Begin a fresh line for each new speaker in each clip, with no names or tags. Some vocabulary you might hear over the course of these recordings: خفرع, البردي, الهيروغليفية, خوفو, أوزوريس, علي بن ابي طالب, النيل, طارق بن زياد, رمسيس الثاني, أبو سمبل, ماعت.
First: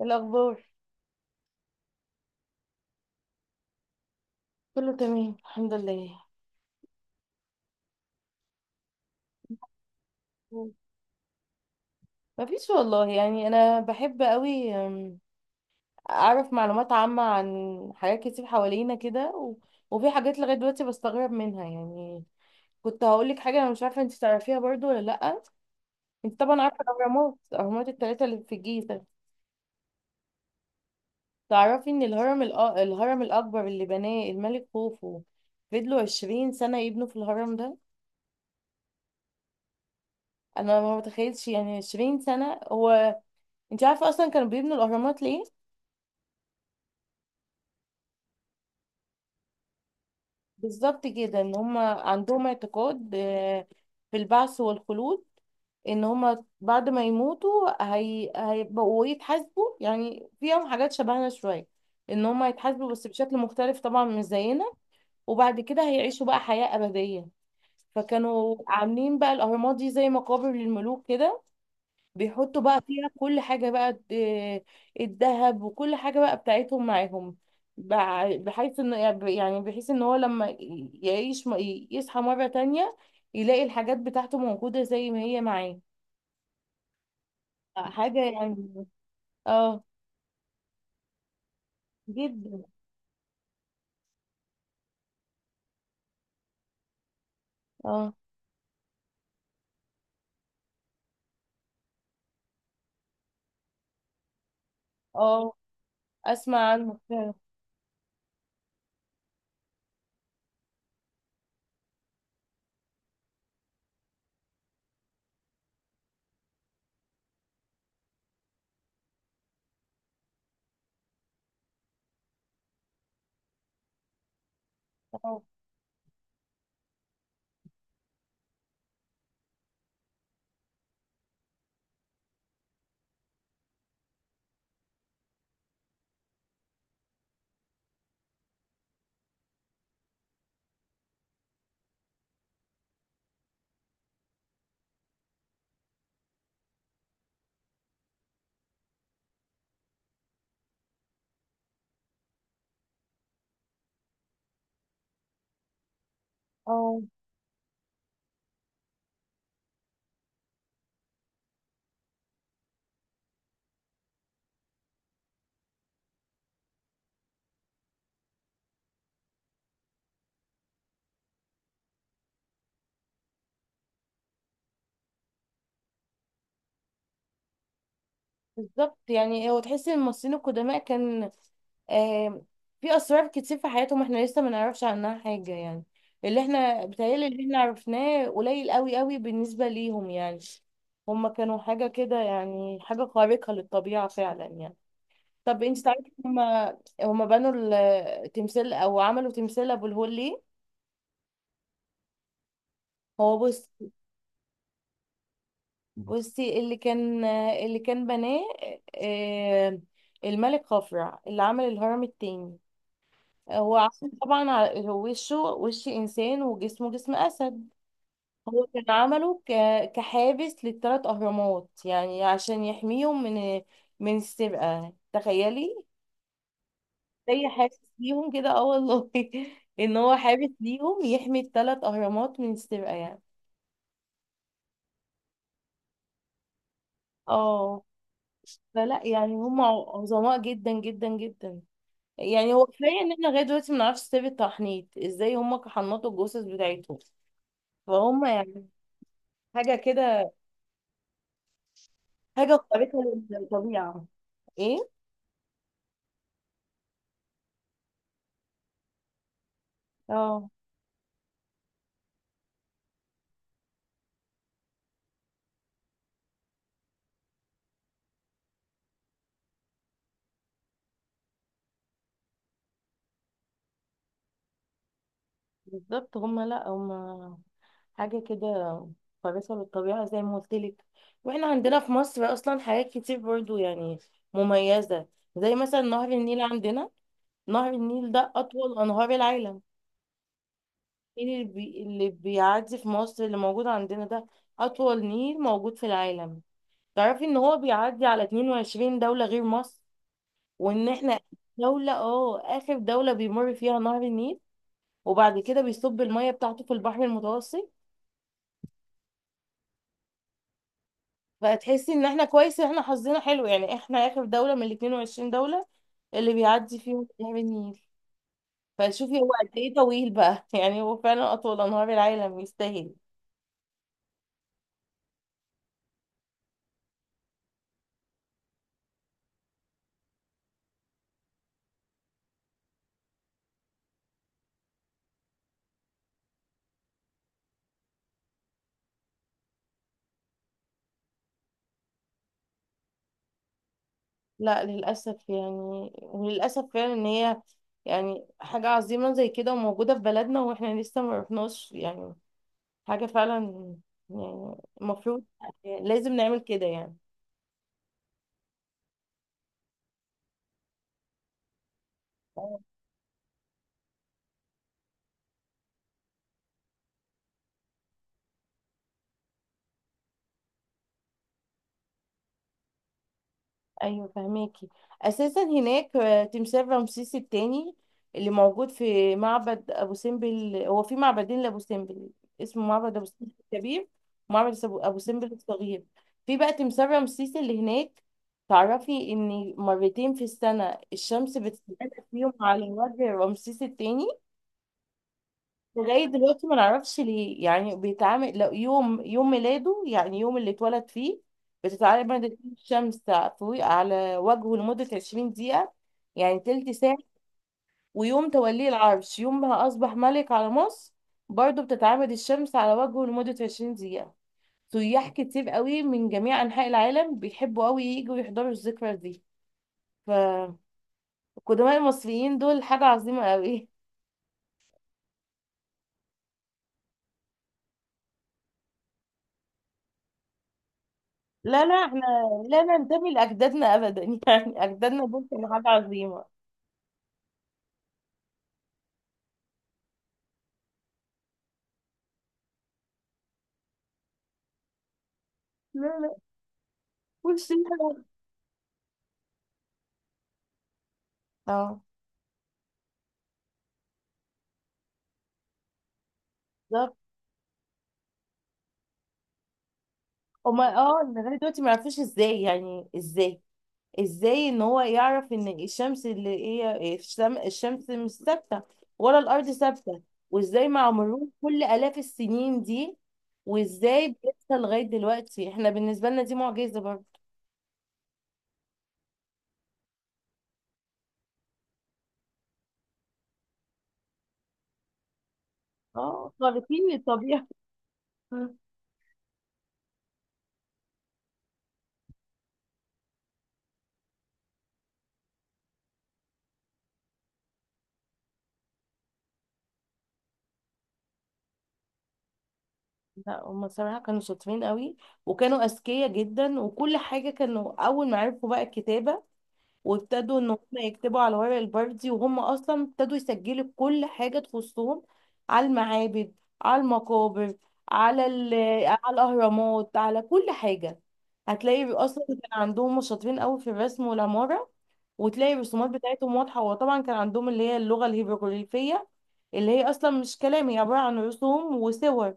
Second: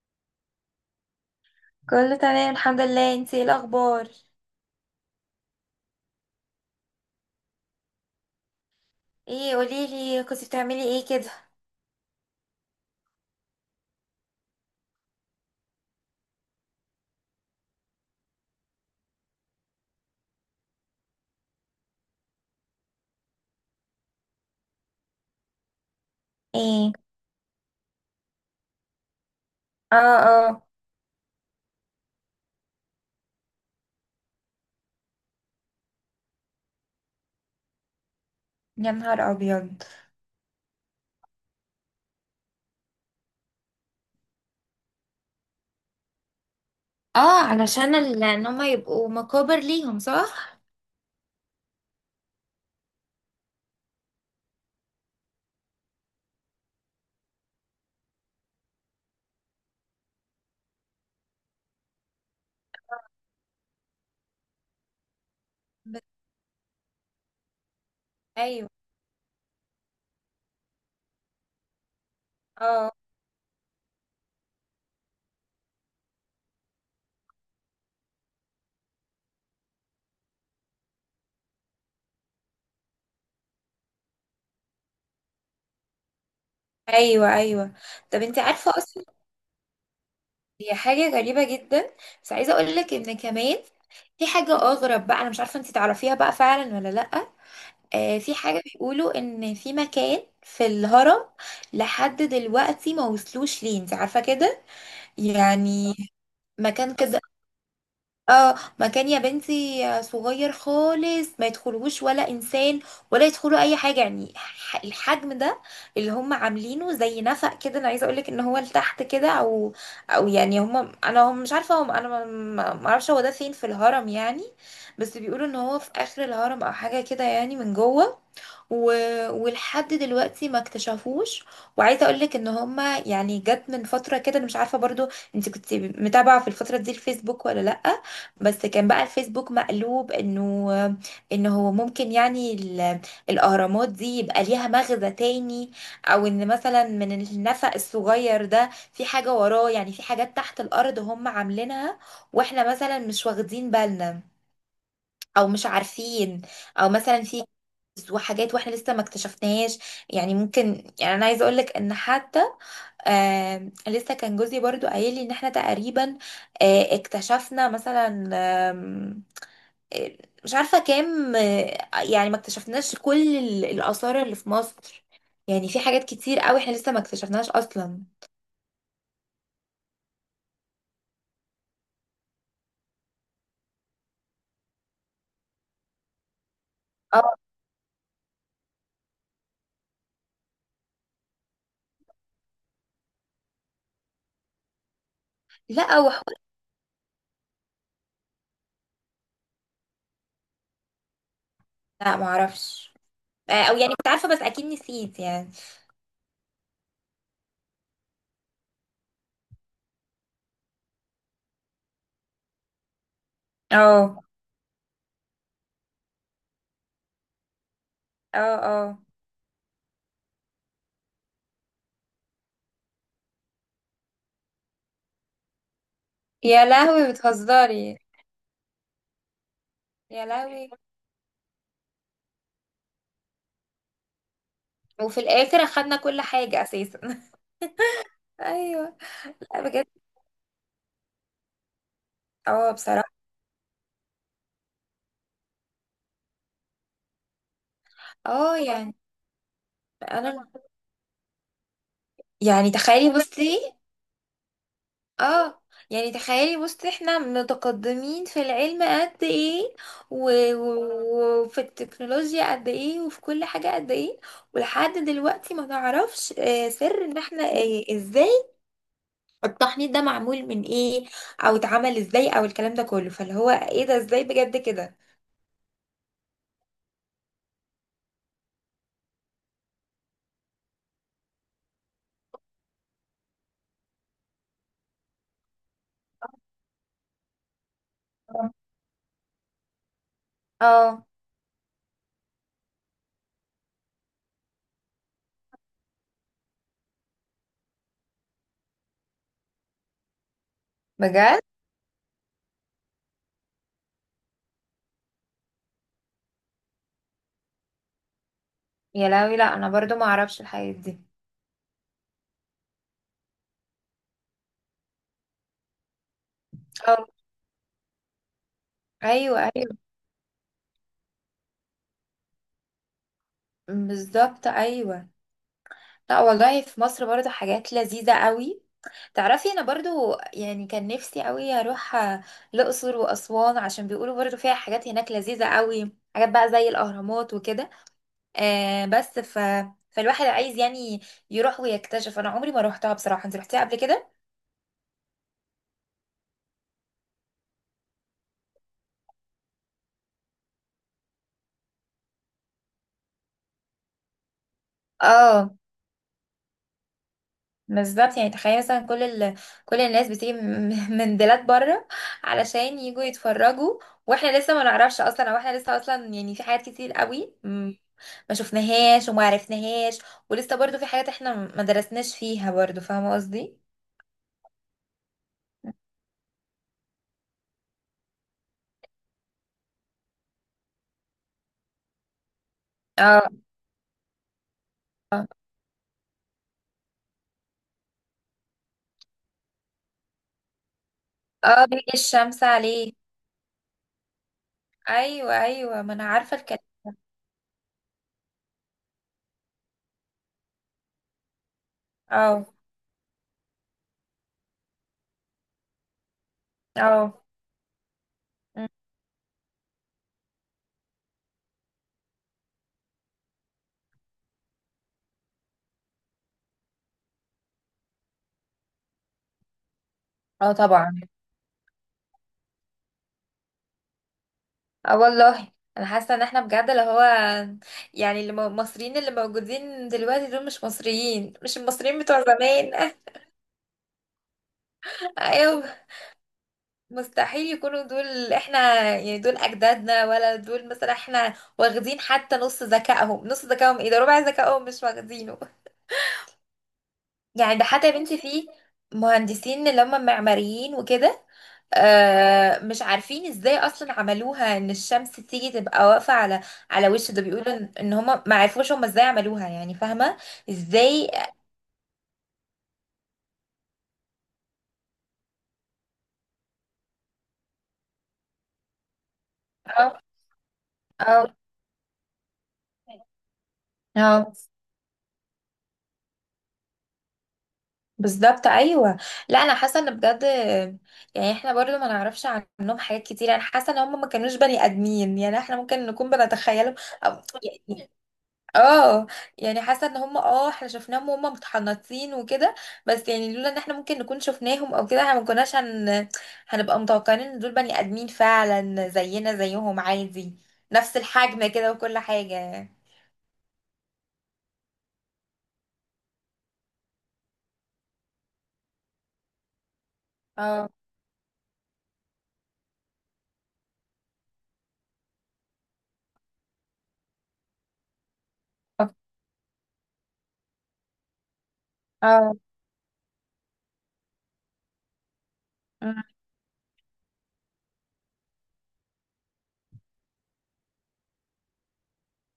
الأخبار
كله تمام، الحمد لله. انتي ايه الاخبار؟
كله تمام الحمد لله.
ايه، قوليلي كنتي
مم.
بتعملي ايه كده؟
مفيش والله يعني أنا بحب قوي أعرف معلومات عامة عن حاجات كتير حوالينا كده وفي حاجات لغاية دلوقتي بستغرب منها يعني. كنت هقولك حاجة أنا مش عارفة أنت تعرفيها برضو ولا لأ. أنت طبعا عارفة
ايه.
الأهرامات التلاتة اللي في الجيزة.
اه، اه.
تعرفي إن الهرم الأكبر اللي بناه الملك خوفو فضلوا 20 سنة يبنوا في الهرم ده.
يا نهار ابيض.
أنا ما متخيلش يعني 20 سنة. هو أنت عارفة أصلا كانوا بيبنوا الأهرامات ليه؟
اه، علشان ان هما يبقوا مقابر ليهم، صح؟
بالظبط كده ان هم عندهم اعتقاد في البعث والخلود. ان هم بعد ما يموتوا هيبقوا يتحاسبوا يعني، فيهم حاجات شبهنا شوية. ان هم هيتحاسبوا بس بشكل مختلف طبعا مش زينا. وبعد كده
بس-.
هيعيشوا بقى حياة أبدية. فكانوا
ايوه.
عاملين بقى الأهرامات دي زي مقابر للملوك كده. بيحطوا بقى
اه.
فيها كل حاجة بقى، الذهب وكل حاجة بقى بتاعتهم معاهم. بحيث انه، يعني بحيث ان هو لما يعيش يصحى مرة تانية يلاقي الحاجات بتاعته موجودة زي ما هي معاه.
ايوه، ايوه. طب
حاجة
انتي عارفه
يعني.
اصلا؟
اه،
هي حاجه غريبه جدا. بس عايزه
جدا.
اقول لك ان كمان في حاجه اغرب بقى، انا مش عارفه انتي تعرفيها بقى فعلا ولا لا.
اه.
في حاجه بيقولوا ان في مكان في الهرم لحد دلوقتي ما وصلوش ليه، انتي عارفه كده؟
اه.
يعني.
اسمع
مكان
عنه
كده.
فعلا.
اه، مكان يا بنتي صغير خالص، ما يدخلوش ولا انسان ولا يدخلوا اي حاجه، يعني الحجم ده اللي هم عاملينه زي نفق كده. انا عايزه اقولك ان هو لتحت كده، او يعني هم مش عارفه، هم انا ما ما- ما اعرفش هو ده فين في الهرم يعني. بس
اه.
بيقولوا ان هو في اخر الهرم او حاجه كده، يعني من جوه و... ولحد دلوقتي ما اكتشفوش. وعايزه اقولك ان هما، يعني جت من فتره كده، انا مش عارفه برضو انت كنت متابعه في الفتره دي الفيسبوك ولا لا. بس كان بقى الفيسبوك مقلوب، انه ان هو ممكن يعني الاهرامات دي يبقى ليها مغزى تاني، او ان مثلا من النفق الصغير ده في حاجة وراه، يعني في حاجات تحت الارض هم عاملينها واحنا مثلا مش واخدين بالنا او مش عارفين، او
اه.
مثلا في كنز وحاجات واحنا لسه ما اكتشفناهاش. يعني ممكن، يعني انا عايزه اقولك ان حتى لسه كان جوزي برضو قايل لي ان احنا تقريبا اكتشفنا مثلا، مش عارفة كام، يعني ما اكتشفناش كل الآثار اللي في مصر. يعني في حاجات كتير قوي احنا لسه ما اكتشفناش أصلا.
بالظبط يعني هو تحس ان الممثلين القدماء كان آه في اسرار كتير في حياتهم احنا لسه ما نعرفش عنها حاجه يعني. اللي احنا
اه.
بيتهيألي اللي احنا عرفناه قليل قوي قوي بالنسبه ليهم يعني. هما كانوا حاجه كده يعني، حاجه خارقه للطبيعه فعلا يعني. طب انت
لا،
تعرفي، هما بنوا التمثال او عملوا تمثال ابو الهول ليه؟
لا، ما اعرفش.
هو بص.
او يعني كنت عارفة بس اكيد نسيت يعني.
بصي، اللي كان بناه آه الملك خفرع اللي عمل الهرم التاني. هو عشان
اه،
طبعا هو وشه وش انسان وجسمه جسم اسد.
اه،
هو كان
اه.
عمله كحابس للثلاث اهرامات يعني عشان يحميهم من السرقه، تخيلي.
يا لهوي،
زي حابس
بتهزري؟
ليهم كده، اه والله. ان هو
يا
حابس
لهوي.
ليهم يحمي الثلاث اهرامات من السرقه يعني.
وفي الاخر اخدنا كل حاجة اساسا.
اه.
ايوه.
فلا يعني
لا،
هم
بجد.
عظماء جدا جدا جدا. يعني هو
اه،
كفايه ان
بصراحة.
احنا لغايه دلوقتي ما نعرفش سر التحنيط ازاي هم حنطوا الجثث بتاعتهم. فهم
اه،
يعني
يعني.
حاجه كده.
انا.
حاجة
يعني
قريتها
تخيلي، بصي.
للطبيعة. ايه.
اه. يعني تخيلي بصي، احنا متقدمين في العلم قد ايه،
اه.
وفي التكنولوجيا قد ايه، وفي كل حاجة قد ايه. ولحد دلوقتي ما نعرفش سر ان احنا ازاي التحنيط ده معمول من ايه، او اتعمل ازاي، او الكلام ده كله، فاللي هو ايه ده ازاي بجد كده؟
بالظبط هما، لا هما حاجة كده كويسة للطبيعة زي ما قلت لك. واحنا عندنا في مصر أصلا حاجات كتير برضو يعني مميزة. زي مثلا نهر النيل عندنا. نهر النيل ده أطول أنهار العالم.
اه،
النيل اللي بيعدي في مصر اللي موجود عندنا ده أطول نيل موجود في العالم. تعرفي إن هو بيعدي على 22 دولة غير مصر وإن احنا
بجد.
دولة اه آخر دولة بيمر فيها نهر النيل وبعد كده بيصب المية بتاعته في البحر المتوسط.
يا لهوي. لا، انا برضو ما اعرفش الحاجات دي.
فتحسي ان احنا كويس ان احنا حظنا حلو، يعني احنا اخر دولة من ال 22 دولة اللي بيعدي
اه.
فيهم نهر النيل. فشوفي هو
ايوه،
قد ايه
ايوه.
طويل بقى، يعني هو فعلا اطول انهار العالم يستاهل.
بالظبط، ايوه. لا، والله في مصر برضو حاجات لذيذة قوي. تعرفي، انا برضو يعني كان نفسي قوي اروح الاقصر واسوان، عشان بيقولوا برضو فيها حاجات هناك لذيذه قوي، حاجات بقى زي الاهرامات وكده. بس فالواحد عايز يعني يروح ويكتشف. انا عمري ما روحتها بصراحه. انت رحتيها قبل كده؟
لا للاسف يعني، وللاسف فعلا ان هي يعني حاجة عظيمة زي كده وموجودة في بلدنا واحنا لسه ما رحناش يعني. حاجة فعلا يعني المفروض
اه.
لازم نعمل كده يعني.
بالظبط، يعني تخيل مثلا كل كل الناس بتيجي من من بلاد بره علشان يجوا يتفرجوا، واحنا لسه ما نعرفش اصلا، او احنا لسه اصلا، يعني في حاجات كتير قوي ما شفناهاش وما عرفناهاش، ولسه برضو في حاجات احنا ما درسناش فيها برضو، فاهمة قصدي؟
ايوه فهماكي. اساسا هناك تمثال رمسيس الثاني اللي موجود في معبد ابو سمبل. هو في معبدين لابو سمبل، اسمه معبد ابو سمبل
اه.
الكبير، ومعبد ابو سمبل الصغير. في بقى تمثال رمسيس اللي هناك. تعرفي ان مرتين في السنة الشمس
اه، بيجي
بتتسلق فيهم
الشمس
على
عليه.
وجه رمسيس الثاني.
ايوه، ايوه، ما
لغاية
انا عارفة
دلوقتي ما
الكلام.
نعرفش ليه، يعني بيتعامل لو يوم يوم ميلاده يعني يوم اللي اتولد فيه بتتعرض مادة
اه،
الشمس فوق على وجهه لمدة 20 دقيقة، يعني تلت ساعة.
اه.
ويوم
مم.
توليه العرش يوم ما أصبح ملك على مصر برضه بتتعامد الشمس على وجهه لمدة 20 دقيقة. سياح كتير قوي من جميع أنحاء العالم بيحبوا قوي يجوا يحضروا الذكرى دي.
اه،
فالقدماء
طبعا.
المصريين دول حاجة عظيمة قوي.
اه، والله. انا حاسة ان احنا بجد اللي هو، يعني اللي المصريين اللي موجودين دلوقتي دول مش مصريين، مش
لا لا،
المصريين
احنا
بتوع
لا
زمان.
ننتمي لأجدادنا أبدا. يعني أجدادنا دول كانوا
ايوه.
حاجة عظيمة.
مستحيل يكونوا دول احنا. يعني دول اجدادنا؟ ولا دول مثلا احنا واخدين حتى نص ذكائهم؟ نص ذكائهم، ايه ده، ربع ذكائهم مش واخدينه.
لا لا.
يعني ده حتى يا
والشيلة.
بنتي في مهندسين اللي هم معماريين وكده،
اه
مش عارفين ازاي اصلا عملوها ان الشمس تيجي تبقى واقفه على
بالظبط.
وش ده، بيقولوا ان هم ما عرفوش هم ازاي عملوها، يعني فاهمه؟
هما
ازاي.
اه لغاية دلوقتي ما يعرفوش ازاي، يعني ازاي ان هو يعرف ان الشمس اللي هي الشمس مش ثابتة ولا الأرض
اه،
ثابتة. وازاي مع مرور كل آلاف السنين دي وازاي
اه،
بيحصل لغاية دلوقتي احنا بالنسبة لنا دي معجزة برضه.
بالظبط، ايوه. لا، انا حاسه ان بجد، يعني احنا برضو ما نعرفش عنهم حاجات كتير. انا حاسه ان هم ما كانوش بني ادمين، يعني احنا ممكن نكون
اه
بنتخيلهم،
خارقين
أو،
للطبيعة.
يعني، اه، يعني حاسه ان هم احنا شفناهم وهم متحنطين وكده، بس يعني لولا ان احنا ممكن نكون شفناهم او كده احنا ما كناش هنبقى متوقعين ان دول بني ادمين فعلا زينا زيهم عادي، نفس الحجم كده وكل حاجه.
لا هما صراحة كانوا شاطرين قوي وكانوا أذكياء جدا وكل حاجة. كانوا أول ما عرفوا بقى الكتابة وابتدوا إن هما
اه،
يكتبوا على ورق البردي وهم أصلا ابتدوا يسجلوا كل حاجة تخصهم على المعابد، على المقابر، على على الأهرامات، على كل حاجة. هتلاقي أصلا
اه،
كان عندهم هما شاطرين قوي في الرسم والعمارة. وتلاقي الرسومات بتاعتهم واضحة، وطبعا كان عندهم اللي هي اللغة الهيروغليفية اللي هي أصلا مش كلام، هي عبارة عن رسوم وصور.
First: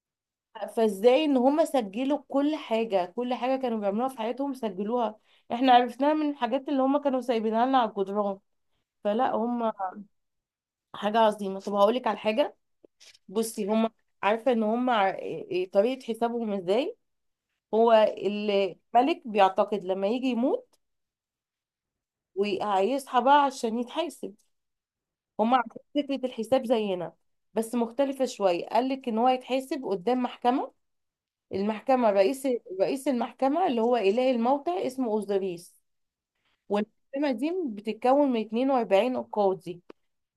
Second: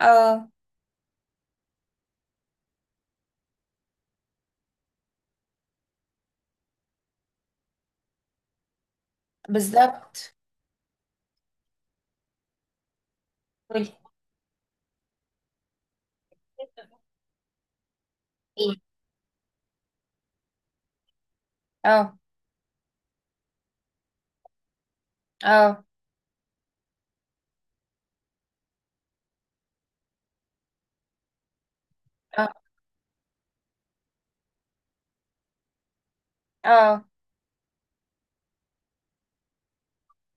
اه،
فازاي ان هم سجلوا كل حاجة، كل حاجة كانوا بيعملوها في حياتهم سجلوها. احنا عرفناها من الحاجات اللي هم كانوا سايبينها لنا على الجدران. فلا هم
بالظبط.
حاجة عظيمة. طب هقولك على حاجة، بصي هم. عارفة ان هم ع- إيه- إيه، طريقة حسابهم ازاي.
قولي.
هو الملك بيعتقد لما يجي يموت
اه،
وهيصحى بقى عشان يتحاسب. هم عندهم
اه،
فكرة الحساب زينا بس مختلفة شوية. قالك ان هو يتحاسب قدام محكمة، المحكمة
اه،
رئيس المحكمة اللي هو إله الموتى اسمه أوزوريس.
اه،
والمحكمة دي بتتكون من 42 قاضي.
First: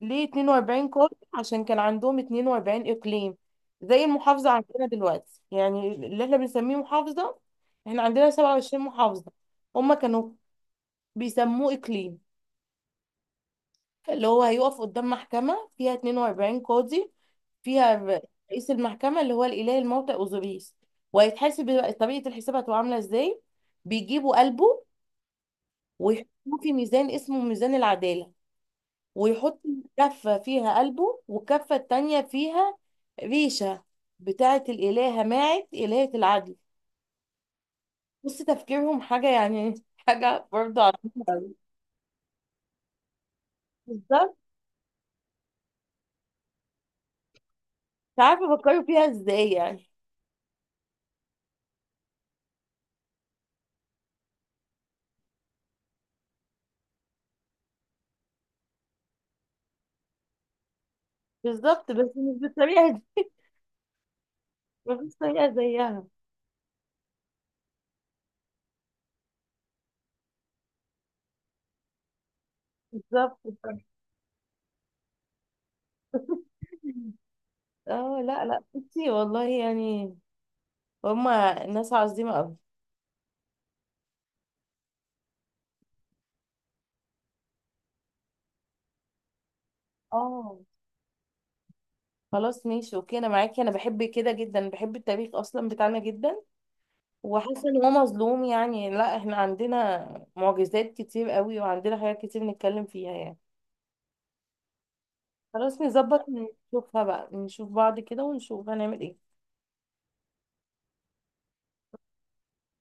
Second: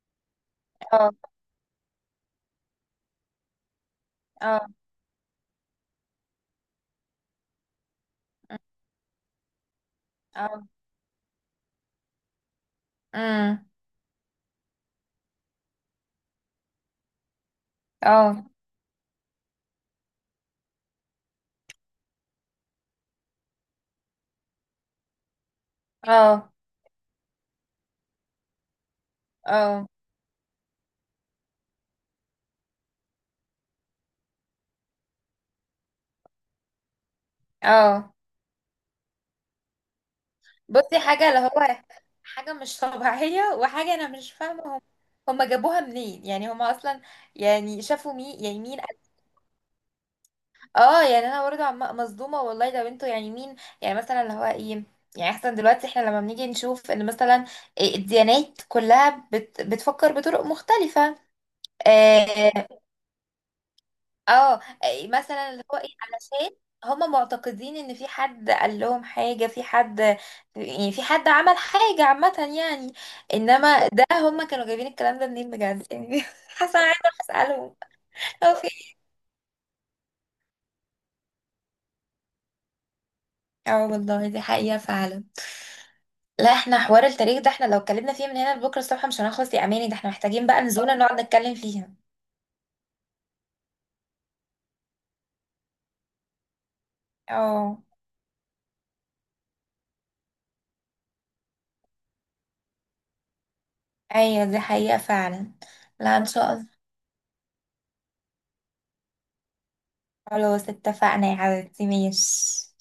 ليه 42
اه،
قاضي؟ عشان كان عندهم 42 إقليم، زي المحافظة
اه،
عندنا دلوقتي يعني اللي احنا بنسميه محافظة. احنا عندنا 27 محافظة. هما كانوا
اه.
بيسموه إقليم.
امم.
اللي هو هيقف قدام محكمة فيها 42 قاضي، فيها
اه،
رئيس المحكمة اللي هو الإله الموتى أوزوريس. وهيتحاسب طريقة الحساب هتبقى عاملة ازاي. بيجيبوا قلبه
اه،
ويحطوه في ميزان اسمه ميزان العدالة. ويحط
اه،
كفة فيها قلبه والكفة التانية فيها ريشة بتاعة الإلهة ماعت إلهة العدل.
اه.
بص تفكيرهم حاجة يعني، حاجة برضه
بصي
عظيمة
حاجة، اللي
أوي.
هو حاجة مش طبيعية، وحاجة أنا مش
بالظبط.
فاهمة هم جابوها منين؟ يعني هم أصلا، يعني شافوا
مش
مين؟
عارفة
يعني مين؟
بفكروا فيها ازاي يعني.
اه، يعني أنا برضه مصدومة والله، ده بنته يعني مين؟ يعني مثلا اللي هو ايه، يعني احسن دلوقتي احنا لما بنيجي نشوف ان مثلا الديانات كلها بتفكر بطرق مختلفة.
بالظبط بس مش
آه،
بالطريقة دي.
اه، إيه
مفيش طريقة
مثلا اللي هو ايه،
زيها.
علشان هما معتقدين ان في حد قال لهم حاجة، في حد، يعني في حد عمل حاجة عامة يعني،
بالظبط.
انما ده هما كانوا جايبين الكلام ده منين بجد يعني. حاسة أنا عايزة أروح اسألهم.
اه. لا
هو
لا
في إيه؟
بصي والله يعني هما الناس عظيمة قوي.
اه، والله دي حقيقة فعلا. لا، احنا حوار التاريخ ده، احنا لو اتكلمنا فيه من هنا لبكرة الصبح مش هنخلص يا اماني، ده احنا محتاجين
اه.
بقى نزولة نقعد نتكلم فيها.
خلاص ماشي اوكي انا معاكي، انا بحب كده جدا، بحب التاريخ اصلا بتاعنا جدا وحاسه
اه،
ان هو مظلوم يعني. لا احنا عندنا معجزات كتير قوي وعندنا حاجات كتير نتكلم فيها يعني.
ايوه، دي حقيقة فعلا.
خلاص
لا،
نظبط،
ان شاء الله.
نشوفها بقى، نشوف بعض كده ونشوف هنعمل ايه.
خلاص، اتفقنا يا حبيبتي، ماشي.